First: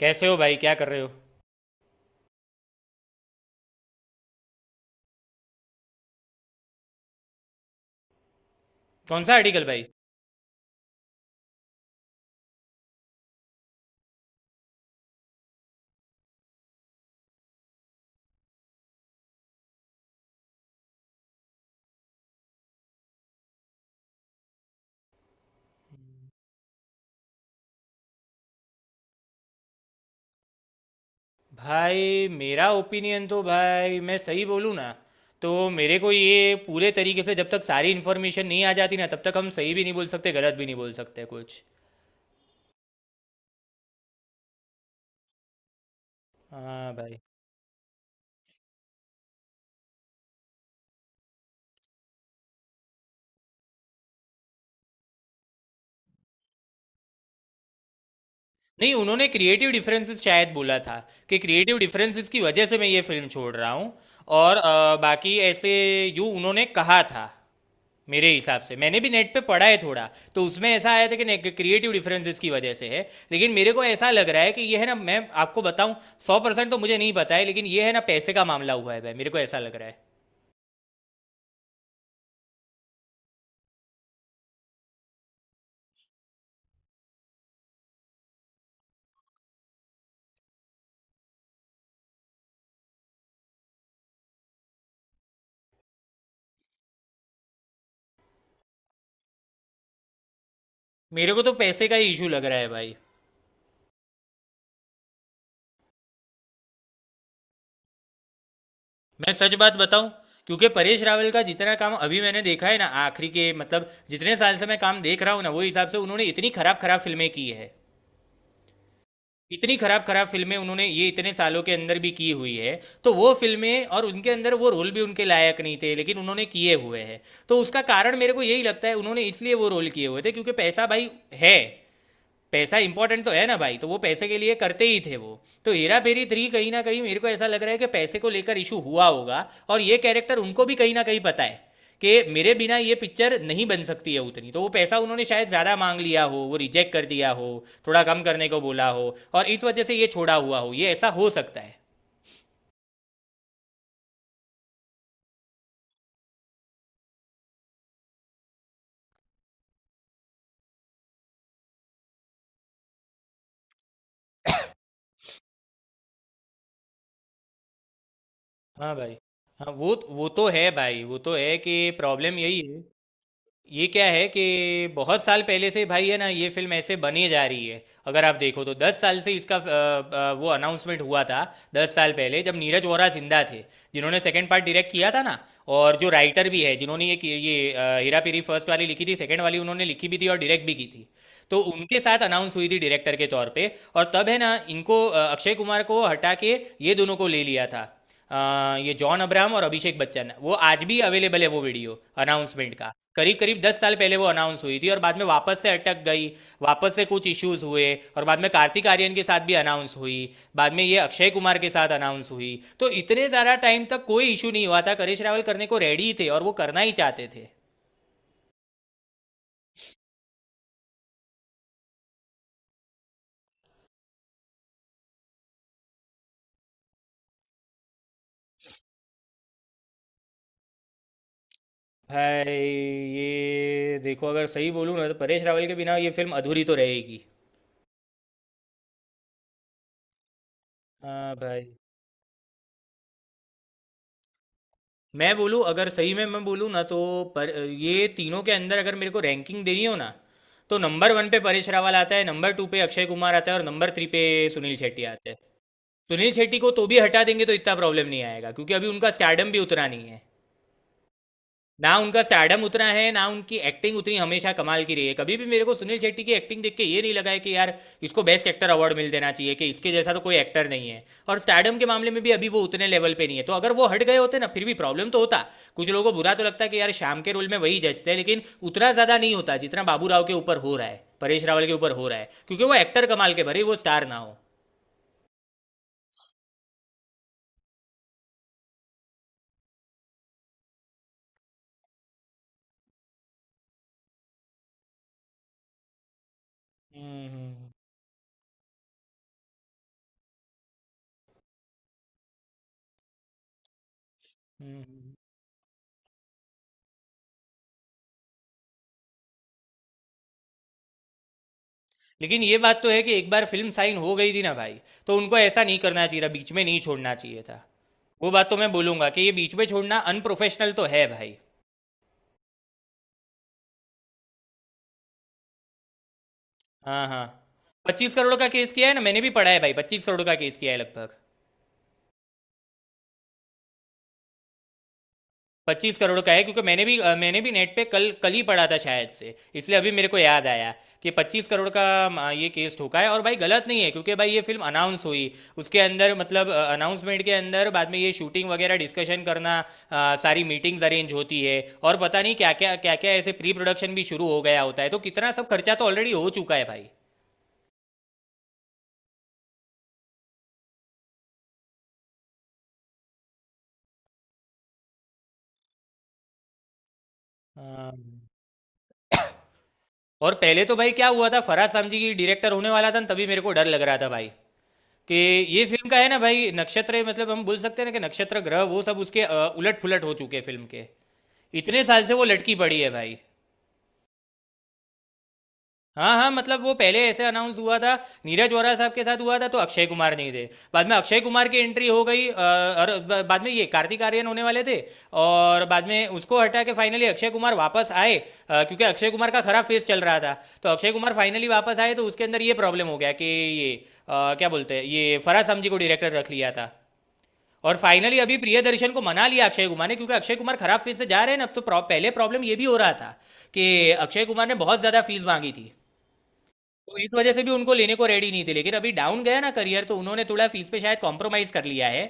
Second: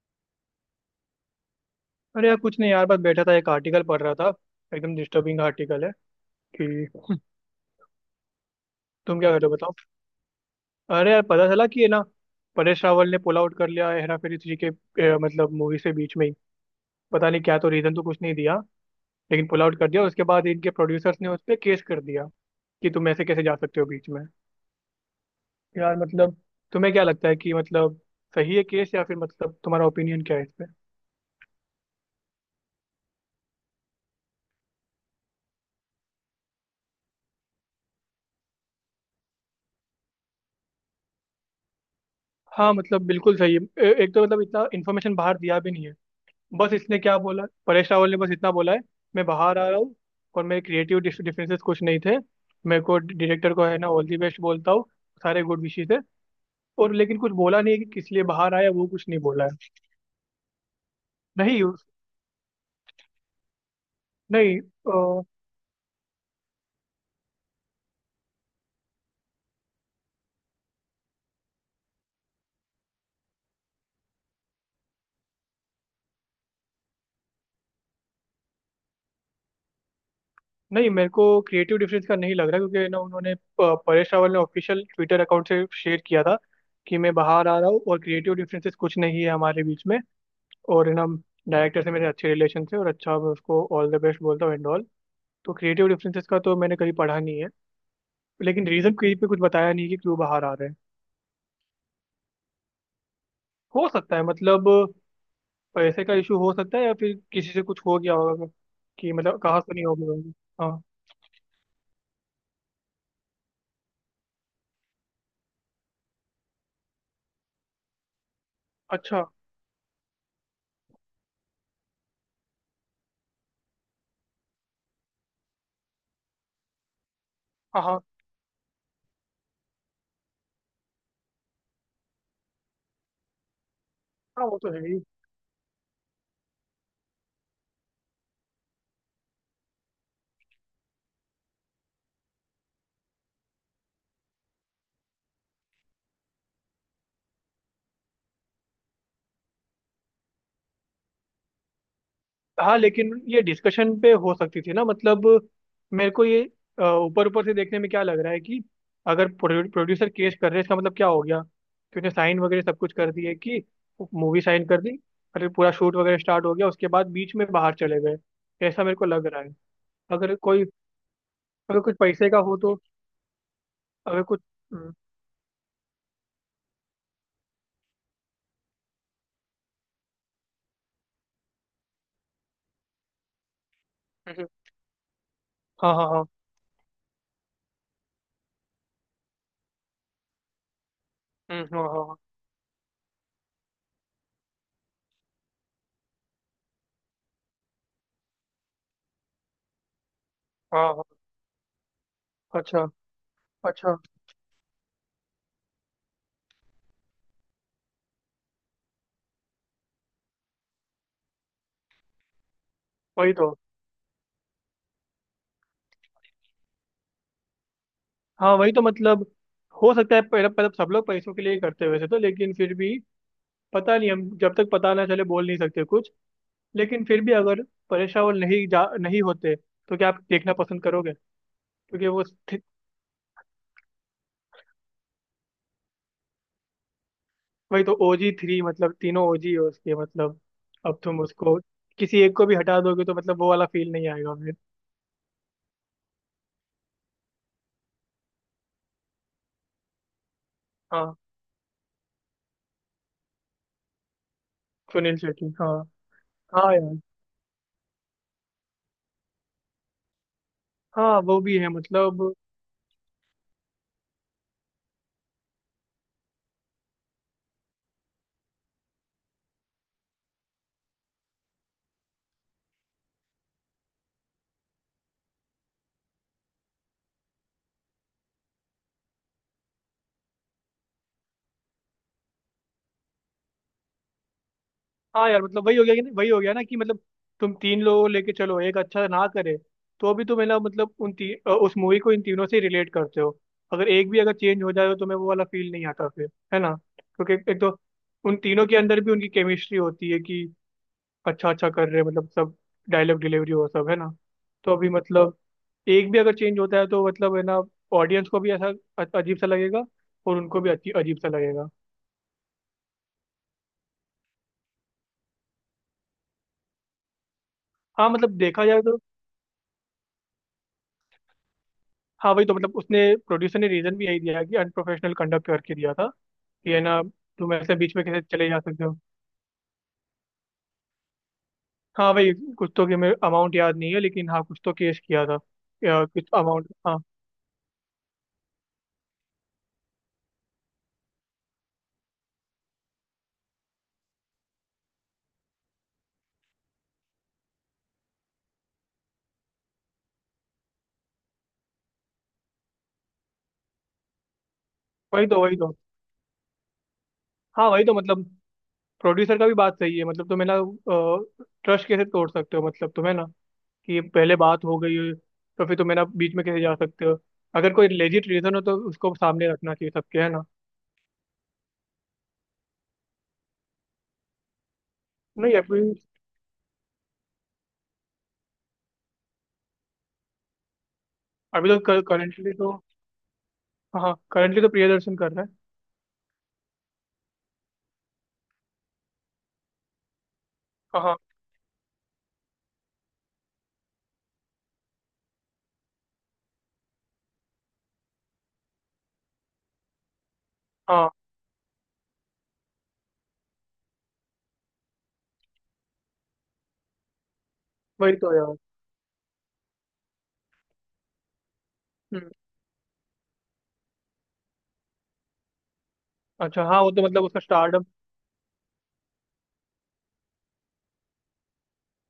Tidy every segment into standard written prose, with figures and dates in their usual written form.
कैसे हो भाई? क्या कर रहे हो? अरे यार कुछ नहीं यार, बस बैठा था, एक आर्टिकल पढ़ रहा था। एकदम डिस्टर्बिंग आर्टिकल है कि। तुम कौन क्या सा कर रहे हो आर्टिकल बताओ। भाई? अरे यार पता चला कि है ना, परेश रावल ने पुल आउट कर लिया है हेरा फेरी थ्री के, मतलब मूवी से, बीच में ही। पता नहीं क्या तो, रीजन तो कुछ नहीं दिया लेकिन पुल आउट कर दिया। उसके बाद इनके प्रोड्यूसर्स ने उस पर केस कर दिया कि तुम ऐसे कैसे जा सकते हो बीच में। यार मतलब, तुम्हें क्या लगता है कि, मतलब सही है केस, या फिर मतलब तुम्हारा ओपिनियन क्या है इस पे। भाई मेरा ओपिनियन तो, भाई मैं सही बोलूँ ना, तो मेरे को ये पूरे तरीके से, जब तक सारी इन्फॉर्मेशन नहीं आ जाती ना, तब तक हम सही भी नहीं बोल सकते, गलत भी नहीं बोल सकते कुछ। हाँ मतलब बिल्कुल सही है। एक तो मतलब इतना इन्फॉर्मेशन बाहर दिया भी नहीं है। बस हाँ इसने क्या भाई। बोला, परेश रावल ने बस इतना बोला है, मैं बाहर आ रहा हूँ और मेरे क्रिएटिव डिफरेंसेस कुछ नहीं थे। मेरे को डायरेक्टर को है ना, ऑल दी बेस्ट बोलता हूँ, सारे गुड विशेस है। और लेकिन कुछ बोला नहीं है कि किस लिए बाहर आया, वो नहीं, कुछ नहीं उन्होंने बोला है। क्रिएटिव डिफरेंसेस शायद बोला था कि नहीं क्रिएटिव उस- डिफरेंसेस की वजह से मैं ये फिल्म छोड़ रहा हूँ। और नहीं बाकी ऐसे यूँ उन्होंने कहा था। मेरे हिसाब से मैंने भी नेट पे पढ़ा है थोड़ा। तो उसमें ऐसा आया था कि क्रिएटिव डिफरेंसेस की वजह से है, लेकिन मेरे को ऐसा लग रहा है कि ये है ना, मैं आपको बताऊं, 100% तो मुझे नहीं पता है, लेकिन ये है ना, पैसे का मामला हुआ है भाई, मेरे को ऐसा लग रहा है। नहीं मेरे को क्रिएटिव डिफरेंस का नहीं लग रहा, क्योंकि ना उन्होंने परेश रावल ने ऑफिशियल ट्विटर अकाउंट से शेयर किया था कि मैं बाहर आ रहा हूँ और क्रिएटिव डिफरेंसेस कुछ नहीं है हमारे बीच में। और है ना, डायरेक्टर से मेरे अच्छे रिलेशन थे और अच्छा, मैं उसको ऑल द बेस्ट बोलता हूँ एंड ऑल। तो क्रिएटिव डिफरेंसेस का तो मैंने कहीं पढ़ा नहीं है। लेकिन रीजन कहीं पे कुछ बताया नहीं कि क्यों बाहर आ रहे हैं। मेरे को तो पैसे का ही इशू लग रहा है भाई। हो सकता है मतलब, पैसे का इशू हो सकता है, या फिर किसी से कुछ हो गया होगा कि, मैं मतलब सच कहा बात सुनी होगी बताऊं। होगी क्योंकि हाँ। परेश रावल का जितना काम अभी मैंने देखा है ना, आखिरी के मतलब जितने साल से मैं काम देख रहा हूँ ना, वो हिसाब से उन्होंने इतनी खराब खराब फिल्में की है। अच्छा। इतनी खराब खराब फिल्में उन्होंने ये इतने सालों के अंदर भी की हुई है। तो वो फिल्में और उनके अंदर वो रोल भी उनके लायक नहीं थे, लेकिन उन्होंने किए हुए हैं। तो उसका हाँ, हाँ, कारण मेरे को यही लगता है, उन्होंने इसलिए वो रोल किए हुए थे क्योंकि पैसा भाई है। पैसा इंपॉर्टेंट तो है ना भाई, तो वो पैसे के हाँ लिए वो तो है करते ही। ही थे वो। तो हेरा फेरी थ्री कहीं ना कहीं मेरे को ऐसा लग रहा है कि पैसे को लेकर इशू हुआ होगा। और ये कैरेक्टर उनको भी कहीं ना कहीं पता है कि मेरे बिना ये पिक्चर नहीं बन सकती है उतनी, तो वो पैसा उन्होंने शायद ज़्यादा मांग लिया हो, वो रिजेक्ट कर दिया हो, थोड़ा कम करने को बोला हो और इस वजह से ये छोड़ा हुआ हो, ये ऐसा हो सकता है। हाँ लेकिन ये डिस्कशन पे हो सकती थी ना मतलब। मेरे को ये ऊपर ऊपर से देखने में क्या लग रहा है कि, अगर प्रोड्यूसर केस कर रहे हैं, इसका मतलब क्या हो गया कि उसने साइन वगैरह सब कुछ कर दिए कि, मूवी साइन कर दी। अरे पूरा शूट वगैरह स्टार्ट हो गया, उसके बाद बीच में बाहर चले गए, ऐसा हाँ मेरे को भाई। लग रहा है। हाँ वो अगर तो कोई, है भाई, वो तो है कि अगर कुछ पैसे प्रॉब्लम का हो यही तो। है। ये क्या अगर है कि कुछ। हम्म, बहुत साल पहले से भाई, है ना, ये फिल्म ऐसे बनी जा रही है, अगर आप देखो तो 10 साल से इसका वो अनाउंसमेंट हुआ था। 10 साल पहले जब नीरज वोरा जिंदा थे, जिन्होंने हम्म, सेकंड पार्ट डायरेक्ट किया था ना, हाँ, और हाँ, जो हाँ। राइटर भी है जिन्होंने ये हेरा फेरी फर्स्ट वाली लिखी थी, सेकंड वाली उन्होंने लिखी भी थी और डायरेक्ट भी की थी। तो हाँ, उनके हाँ, साथ अनाउंस हुई थी डायरेक्टर के तौर पे, और तब है ना इनको अक्षय कुमार को हटा के ये दोनों को ले लिया था। ये जॉन अब्राहम और अभिषेक बच्चन, वो हाँ, आज हाँ, भी हाँ। अवेलेबल है वो वीडियो। अनाउंसमेंट अच्छा। का करीब करीब 10 साल अच्छा। पहले वो अनाउंस हुई थी और बाद में वापस से अटक गई। वापस से कुछ इश्यूज हुए। और बाद में कार्तिक आर्यन के साथ भी अनाउंस हुई। बाद में ये अक्षय कुमार के साथ अनाउंस हुई। तो इतने वही ज़्यादा तो। टाइम तक कोई इशू नहीं हुआ था, करेश रावल करने को रेडी थे और वो करना ही चाहते थे। हाँ वही तो मतलब, हो सकता है पहले, मतलब सब लोग पैसों के लिए ही करते हैं वैसे तो, लेकिन फिर भी। पता नहीं, हम जब तक पता ना चले बोल नहीं सकते कुछ। लेकिन फिर भी अगर, परेश रावल नहीं, जा नहीं होते तो क्या आप देखना पसंद करोगे, क्योंकि वो भाई ये देखो, अगर सही बोलूँ ना, तो परेश रावल के बिना ये फिल्म अधूरी तो रहेगी। वही तो, ओजी थ्री, मतलब तीनों ओजी है उसके मतलब। अब तुम हाँ उसको, भाई। किसी एक को भी हटा दोगे तो मतलब, वो वाला फील नहीं आएगा फिर। मैं बोलूँ, अगर सही में मैं बोलूँ ना तो, पर ये तीनों के अंदर अगर मेरे को रैंकिंग देनी हो ना, तो नंबर हाँ। वन पे परेश रावल आता है, नंबर 2 पे अक्षय कुमार आता है और नंबर 3 पे सुनील शेट्टी सुनील आते हैं। शेट्टी, हाँ। सुनील शेट्टी को हाँ तो यार, भी हटा देंगे तो इतना प्रॉब्लम नहीं आएगा, क्योंकि अभी उनका स्टारडम भी उतना नहीं है। हाँ वो भी है ना उनका मतलब। स्टारडम उतना है, ना उनकी एक्टिंग उतनी हमेशा कमाल की रही है। कभी भी मेरे को सुनील शेट्टी की एक्टिंग देख के ये नहीं लगा है कि यार इसको बेस्ट एक्टर अवार्ड मिल देना चाहिए, कि इसके जैसा तो कोई एक्टर नहीं है। और स्टारडम के मामले में भी अभी वो उतने लेवल पे नहीं है, तो अगर वो हट गए होते ना, फिर भी प्रॉब्लम तो होता। कुछ लोगों को बुरा तो लगता है कि यार शाम के रोल में वही जचते हैं, लेकिन उतना ज़्यादा नहीं होता जितना बाबू राव के ऊपर हो रहा है, परेश रावल के ऊपर हो रहा है, क्योंकि वो एक्टर कमाल के भरे, वो स्टार ना हो। हाँ यार मतलब, वही हो गया कि नहीं, वही हो गया ना कि मतलब। तुम तीन लोगों को लेके चलो, एक अच्छा ना करे तो भी, तुम है ना मतलब, उन उस मूवी को इन तीनों से रिलेट करते हो। अगर एक भी अगर चेंज हो जाए तो तुम्हें वो वाला फील नहीं आता फिर, है ना। हम्म क्योंकि एक हम्म, तो उन तीनों के अंदर भी उनकी केमिस्ट्री होती है कि, अच्छा अच्छा कर रहे हैं मतलब, सब डायलॉग डिलीवरी हो, सब है ना। तो हम्म, अभी हम्म। मतलब, एक भी अगर चेंज होता है तो मतलब है ना, ऑडियंस को भी ऐसा अजीब सा लगेगा, और उनको भी अच्छी अजीब सा लगेगा। लेकिन ये बात तो है कि एक बार फिल्म साइन हो गई थी ना भाई, तो उनको ऐसा नहीं करना चाहिए था, बीच में नहीं छोड़ना चाहिए था। हाँ वो मतलब, बात तो देखा मैं जाए तो। बोलूंगा कि ये बीच में छोड़ना अनप्रोफेशनल तो है भाई। हाँ वही तो मतलब, उसने, प्रोड्यूसर ने रीजन भी यही दिया है कि अनप्रोफेशनल कंडक्ट करके दिया था कि, है ना, हाँ हाँ। तुम ऐसे बीच में पच्चीस कैसे करोड़ का चले जा केस सकते किया है हो। ना, मैंने भी पढ़ा है भाई, 25 करोड़ का केस किया है लगभग। हाँ वही, कुछ तो, कि मैं अमाउंट याद नहीं है, लेकिन हाँ कुछ तो केस किया था। पच्चीस या करोड़ कुछ का है क्योंकि अमाउंट, मैंने भी हाँ। मैंने भी नेट पे कल कल ही पढ़ा था शायद से, इसलिए अभी मेरे को याद आया कि 25 करोड़ का ये केस ठोका है। और भाई गलत नहीं है क्योंकि भाई ये फिल्म अनाउंस हुई, उसके अंदर मतलब अनाउंसमेंट के अंदर बाद में ये शूटिंग वगैरह डिस्कशन करना, सारी मीटिंग्स अरेंज होती है। और पता नहीं क्या क्या क्या क्या ऐसे प्री प्रोडक्शन भी शुरू हो गया होता है, तो वही कितना तो, सब वही तो, खर्चा तो ऑलरेडी हो चुका है भाई। हाँ वही तो मतलब, प्रोड्यूसर का भी बात सही है। मतलब तुम्हें ना, ट्रस्ट कैसे तोड़ सकते हो, मतलब तुम्हें ना, कि पहले बात हो गई है, तो फिर तुम्हें ना बीच में कैसे जा सकते हो। अगर कोई हाँ। लेजिट रीजन हो तो उसको सामने रखना चाहिए सबके, है और ना। पहले तो भाई क्या हुआ था, फराज सामजी की डायरेक्टर होने वाला था न, तभी मेरे को डर लग रहा था भाई कि नहीं ये अभी, फिल्म का है ना भाई नक्षत्र, मतलब हम बोल सकते हैं ना कि नक्षत्र ग्रह वो सब उसके उलट पुलट हो चुके हैं फिल्म के। अभी इतने तो साल से वो करंटली लटकी तो। पड़ी है भाई। हाँ करंटली तो प्रियदर्शन कर रहा है। हाँ हाँ, मतलब वो पहले ऐसे अनाउंस हुआ था नीरज वोरा साहब के साथ, हुआ था तो अक्षय कुमार नहीं थे। बाद में हाँ। अक्षय कुमार की एंट्री हो गई, और बाद में ये कार्तिक आर्यन होने वाले थे। और बाद में उसको हटा के फाइनली अक्षय कुमार वापस आए, क्योंकि अक्षय कुमार का खराब फेस चल रहा था। तो अक्षय हाँ कुमार फाइनली वापस आए, तो उसके अंदर ये प्रॉब्लम हो गया कि ये क्या बोलते हैं, ये फराज समजी को डायरेक्टर रख लिया था। और वही फाइनली तो अभी यार। प्रियदर्शन को मना लिया अक्षय कुमार ने, क्योंकि अक्षय कुमार खराब फीस से जा रहे हैं ना, अब तो पहले हम्म प्रॉब्लम ये भी हो रहा था कि अक्षय कुमार ने बहुत ज्यादा फीस मांगी थी। अच्छा हाँ, वो तो तो इस मतलब वजह उसका से भी उनको स्टार्टअप। लेने को रेडी नहीं थे, लेकिन अभी डाउन गया ना करियर, तो उन्होंने थोड़ा फीस पे शायद कॉम्प्रोमाइज कर लिया है।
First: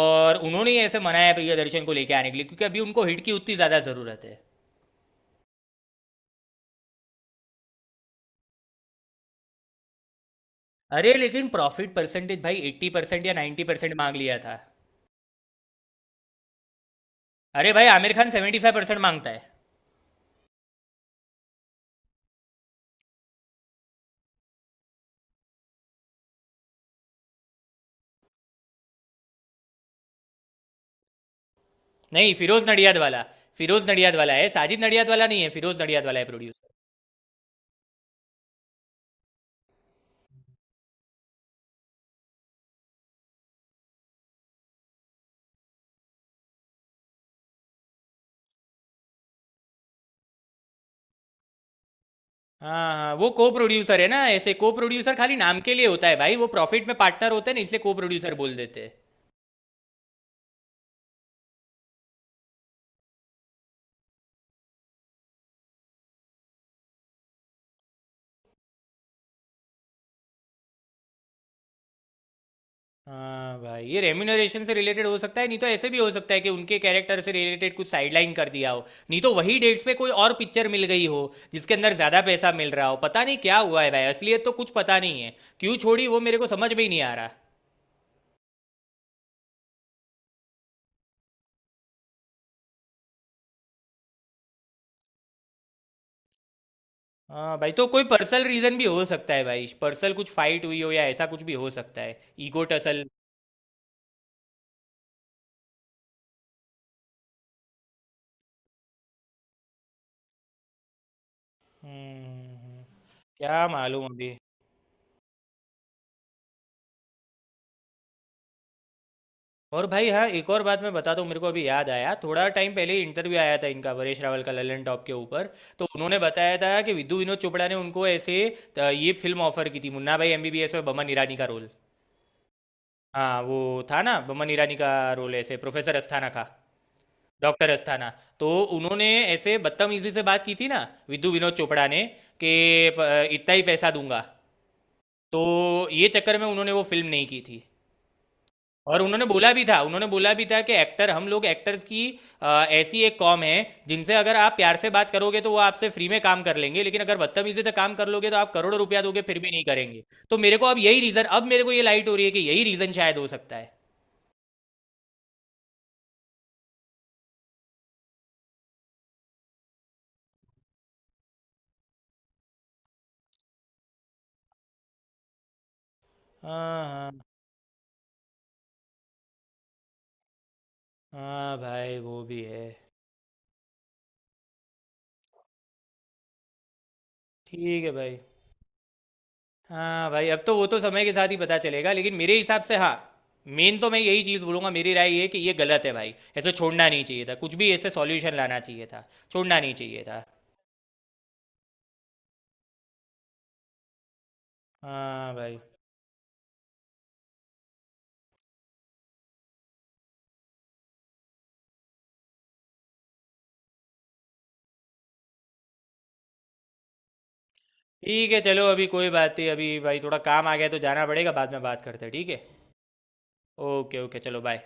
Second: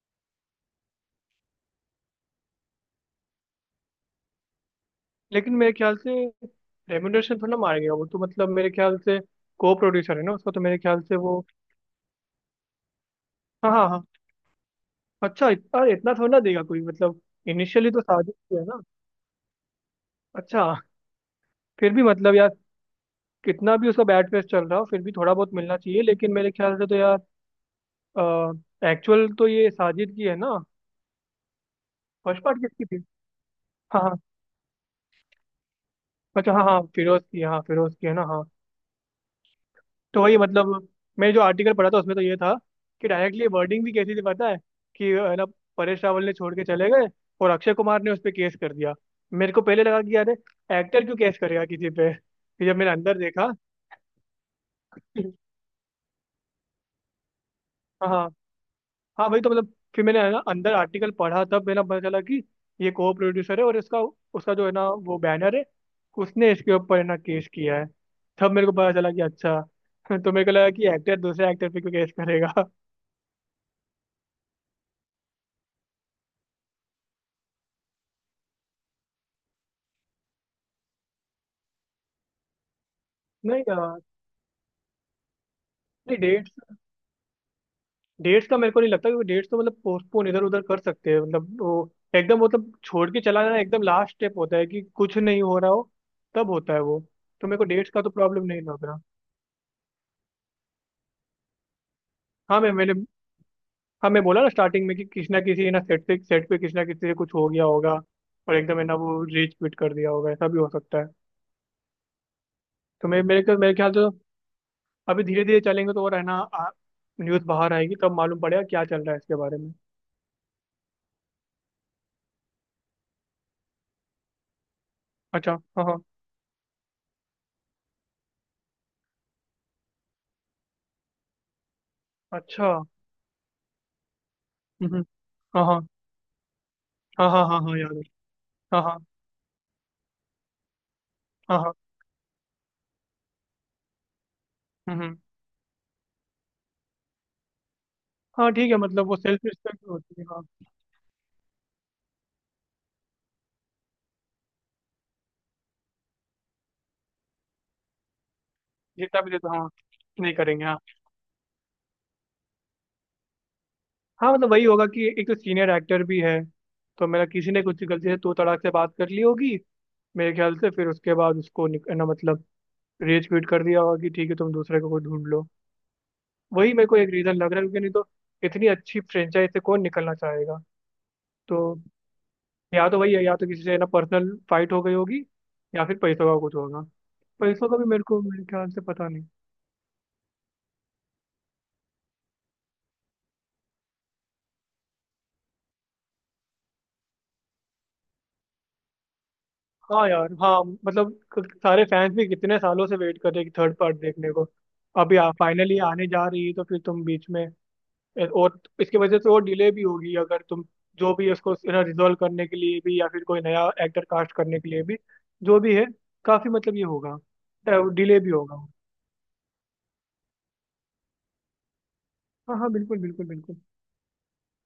और उन्होंने ही ऐसे मनाया प्रियदर्शन को लेके आने के लिए, क्योंकि अभी उनको हिट की उतनी ज्यादा जरूरत है। लेकिन मेरे ख्याल से रेम्यूनरेशन थोड़ा मारेगा वो तो, मतलब मेरे ख्याल से, को प्रोड्यूसर है ना उसका, तो मेरे ख्याल अरे से वो। लेकिन प्रॉफिट परसेंटेज भाई 80% या नाइन्टी हाँ, हाँ, परसेंट हाँ। मांग लिया था। अच्छा अरे इतना थोड़ा ना देगा कोई, मतलब अरे भाई इनिशियली तो आमिर खान साजिश सेवेंटी ही है फाइव ना। परसेंट मांगता है। अच्छा। फिर भी मतलब यार, कितना भी उसका बैड फेस चल रहा हो, फिर भी थोड़ा बहुत मिलना चाहिए। लेकिन मेरे ख्याल से तो यार, एक्चुअल तो ये साजिद की है ना। नहीं फर्स्ट पार्ट फिरोज किसकी नडियाद थी। वाला। फिरोज हाँ नडियाद हाँ। वाला है, साजिद नडियाद वाला नहीं है, फिरोज नडियाद वाला है अच्छा हाँ प्रोड्यूसर। हाँ, फिरोज की, हाँ फिरोज की है ना, हाँ। तो वही मतलब, मैं जो आर्टिकल पढ़ा था उसमें तो ये था कि, डायरेक्टली वर्डिंग भी कैसी थी पता है कि, है ना, परेश रावल ने छोड़ के चले गए और अक्षय कुमार ने उस पर केस कर दिया। मेरे को पहले लगा कि यार, एक्टर क्यों केस करेगा किसी पे, फिर जब मैंने हाँ हाँ, अंदर वो को देखा प्रोड्यूसर है ना, ऐसे को प्रोड्यूसर खाली नाम के लिए होता है भाई, वो प्रॉफिट में पार्टनर होते हैं ना, इसलिए को हाँ, हाँ। प्रोड्यूसर बोल देते हैं। हाँ भाई तो मतलब, फिर मैंने है ना अंदर आर्टिकल पढ़ा, तब मेरा पता चला कि, ये को प्रोड्यूसर है और इसका, उसका जो है ना वो बैनर है, उसने इसके ऊपर है ना केस किया है। तब मेरे को पता चला कि अच्छा तो मेरे को लगा कि एक्टर दूसरे एक्टर पे क्यों केस करेगा हाँ भाई ये रेम्यूनरेशन से रिलेटेड हो सकता है, नहीं तो ऐसे भी हो सकता है कि उनके कैरेक्टर से रिलेटेड कुछ साइडलाइन कर दिया हो। नहीं तो वही डेट्स पे कोई और पिक्चर मिल गई हो जिसके अंदर ज़्यादा पैसा मिल रहा हो, पता नहीं क्या नहीं हुआ है यार, भाई, असलियत तो कुछ पता नहीं है। क्यों छोड़ी वो मेरे को डेट, समझ में ही नहीं आ रहा। डेट्स का मेरे को नहीं लगता, क्योंकि डेट्स तो मतलब पोस्टपोन इधर उधर कर सकते हैं, मतलब वो एकदम मतलब, छोड़ के चला जाना एकदम लास्ट स्टेप होता है कि, कुछ नहीं हो रहा हो तब होता है वो। तो हाँ मेरे को भाई, तो डेट्स का कोई तो पर्सनल प्रॉब्लम नहीं रीज़न भी लग रहा। हो सकता है भाई, पर्सनल कुछ फाइट हुई हो या ऐसा कुछ भी हो सकता है, हाँ ईगो मैंने, टसल। हाँ मैं बोला ना स्टार्टिंग में कि, किसी ना सेट पे किसी ना किसी से कुछ हो गया होगा, और एकदम है ना वो रीच क्विट कर दिया होगा, ऐसा भी हो सकता है। हम्म हम्म, हम्म। तो मैं, मेरे क्या मेरे ख्याल से मालूम तो, अभी। अभी धीरे धीरे चलेंगे तो और है ना, न्यूज़ बाहर आएगी तब मालूम पड़ेगा क्या चल रहा है इसके बारे में। और भाई हाँ, एक और बात मैं बताता हूँ, मेरे को अभी याद आया, थोड़ा टाइम पहले ही इंटरव्यू आया था इनका, वरेश रावल का, ललन टॉप के ऊपर। अच्छा। हाँ तो हाँ। उन्होंने बताया था कि विद्यु विनोद चोपड़ा ने उनको ऐसे ये फिल्म ऑफर की थी, मुन्ना भाई एमबीबीएस में बमन ईरानी का रोल। अच्छा। हाँ वो था ना बमन ईरानी का हम्म, रोल, ऐसे हाँ, हाँ, प्रोफेसर अस्थाना का। हाँ, हाँ, हाँ, डॉक्टर हाँ याद है। अस्थाना। तो हाँ, हाँ, उन्होंने ऐसे बदतमीजी से बात की थी ना विद्यु विनोद हाँ, हाँ। चोपड़ा ने कि इतना ही पैसा दूंगा। हम्म। हम्म। तो ये चक्कर में उन्होंने वो फिल्म नहीं की थी। हाँ ठीक है, और मतलब वो उन्होंने सेल्फ बोला भी था, रिस्पेक्ट उन्होंने होती है, बोला हाँ। भी था कि एक्टर हम लोग एक्टर्स की ऐसी एक कॉम है, जिनसे अगर आप प्यार से बात करोगे तो वो आपसे फ्री में काम कर लेंगे, लेकिन अगर बदतमीजी से काम कर लोगे तो आप करोड़ों रुपया जितना दोगे भी फिर भी देता, नहीं हाँ, करेंगे। नहीं तो मेरे करेंगे, को अब हाँ। यही रीजन, अब मेरे को ये लाइट हो रही है कि यही रीजन शायद हो सकता है। हाँ मतलब वही होगा कि, एक तो सीनियर एक्टर भी है, तो मेरा किसी ने कुछ गलती से तू तड़ाक से बात कर ली होगी, मेरे ख्याल से, फिर उसके बाद उसको ना मतलब रेज क्विट कर दिया होगा कि, ठीक है तुम दूसरे को कोई ढूंढ लो। वही हाँ मेरे को एक हाँ। रीजन लग रहा है, क्योंकि नहीं तो इतनी अच्छी फ्रेंचाइज से कौन निकलना चाहेगा। हाँ तो भाई वो भी है। या तो वही है, या तो किसी से ना पर्सनल फाइट हो गई होगी, या फिर पैसों का कुछ होगा। पैसों का ठीक भी है मेरे भाई। को, मेरे ख्याल से पता नहीं। हाँ भाई अब तो वो तो समय के साथ ही पता चलेगा, लेकिन मेरे हिसाब से हाँ, मेन तो मैं यही चीज़ बोलूंगा, मेरी राय ये है कि ये गलत है भाई, ऐसे छोड़ना नहीं चाहिए था, कुछ भी ऐसे सॉल्यूशन लाना चाहिए था, छोड़ना नहीं चाहिए हाँ था। यार, हाँ मतलब, सारे फैंस भी कितने सालों से वेट कर रहे हैं कि थर्ड पार्ट देखने को। अभी हाँ भाई। फाइनली आने जा रही है, तो फिर तुम बीच में और इसकी वजह से और डिले भी होगी, अगर तुम, जो भी उसको रिजोल्व करने के लिए भी, या फिर कोई नया एक्टर कास्ट करने के लिए भी, जो भी है, काफी मतलब ये होगा, डिले भी ठीक है चलो, होगा। अभी कोई बात नहीं, अभी भाई थोड़ा काम आ गया है तो जाना पड़ेगा, बाद में बात करते हैं ठीक है। हाँ हाँ बिल्कुल बिल्कुल बिल्कुल। ओके ओके चलो बाय।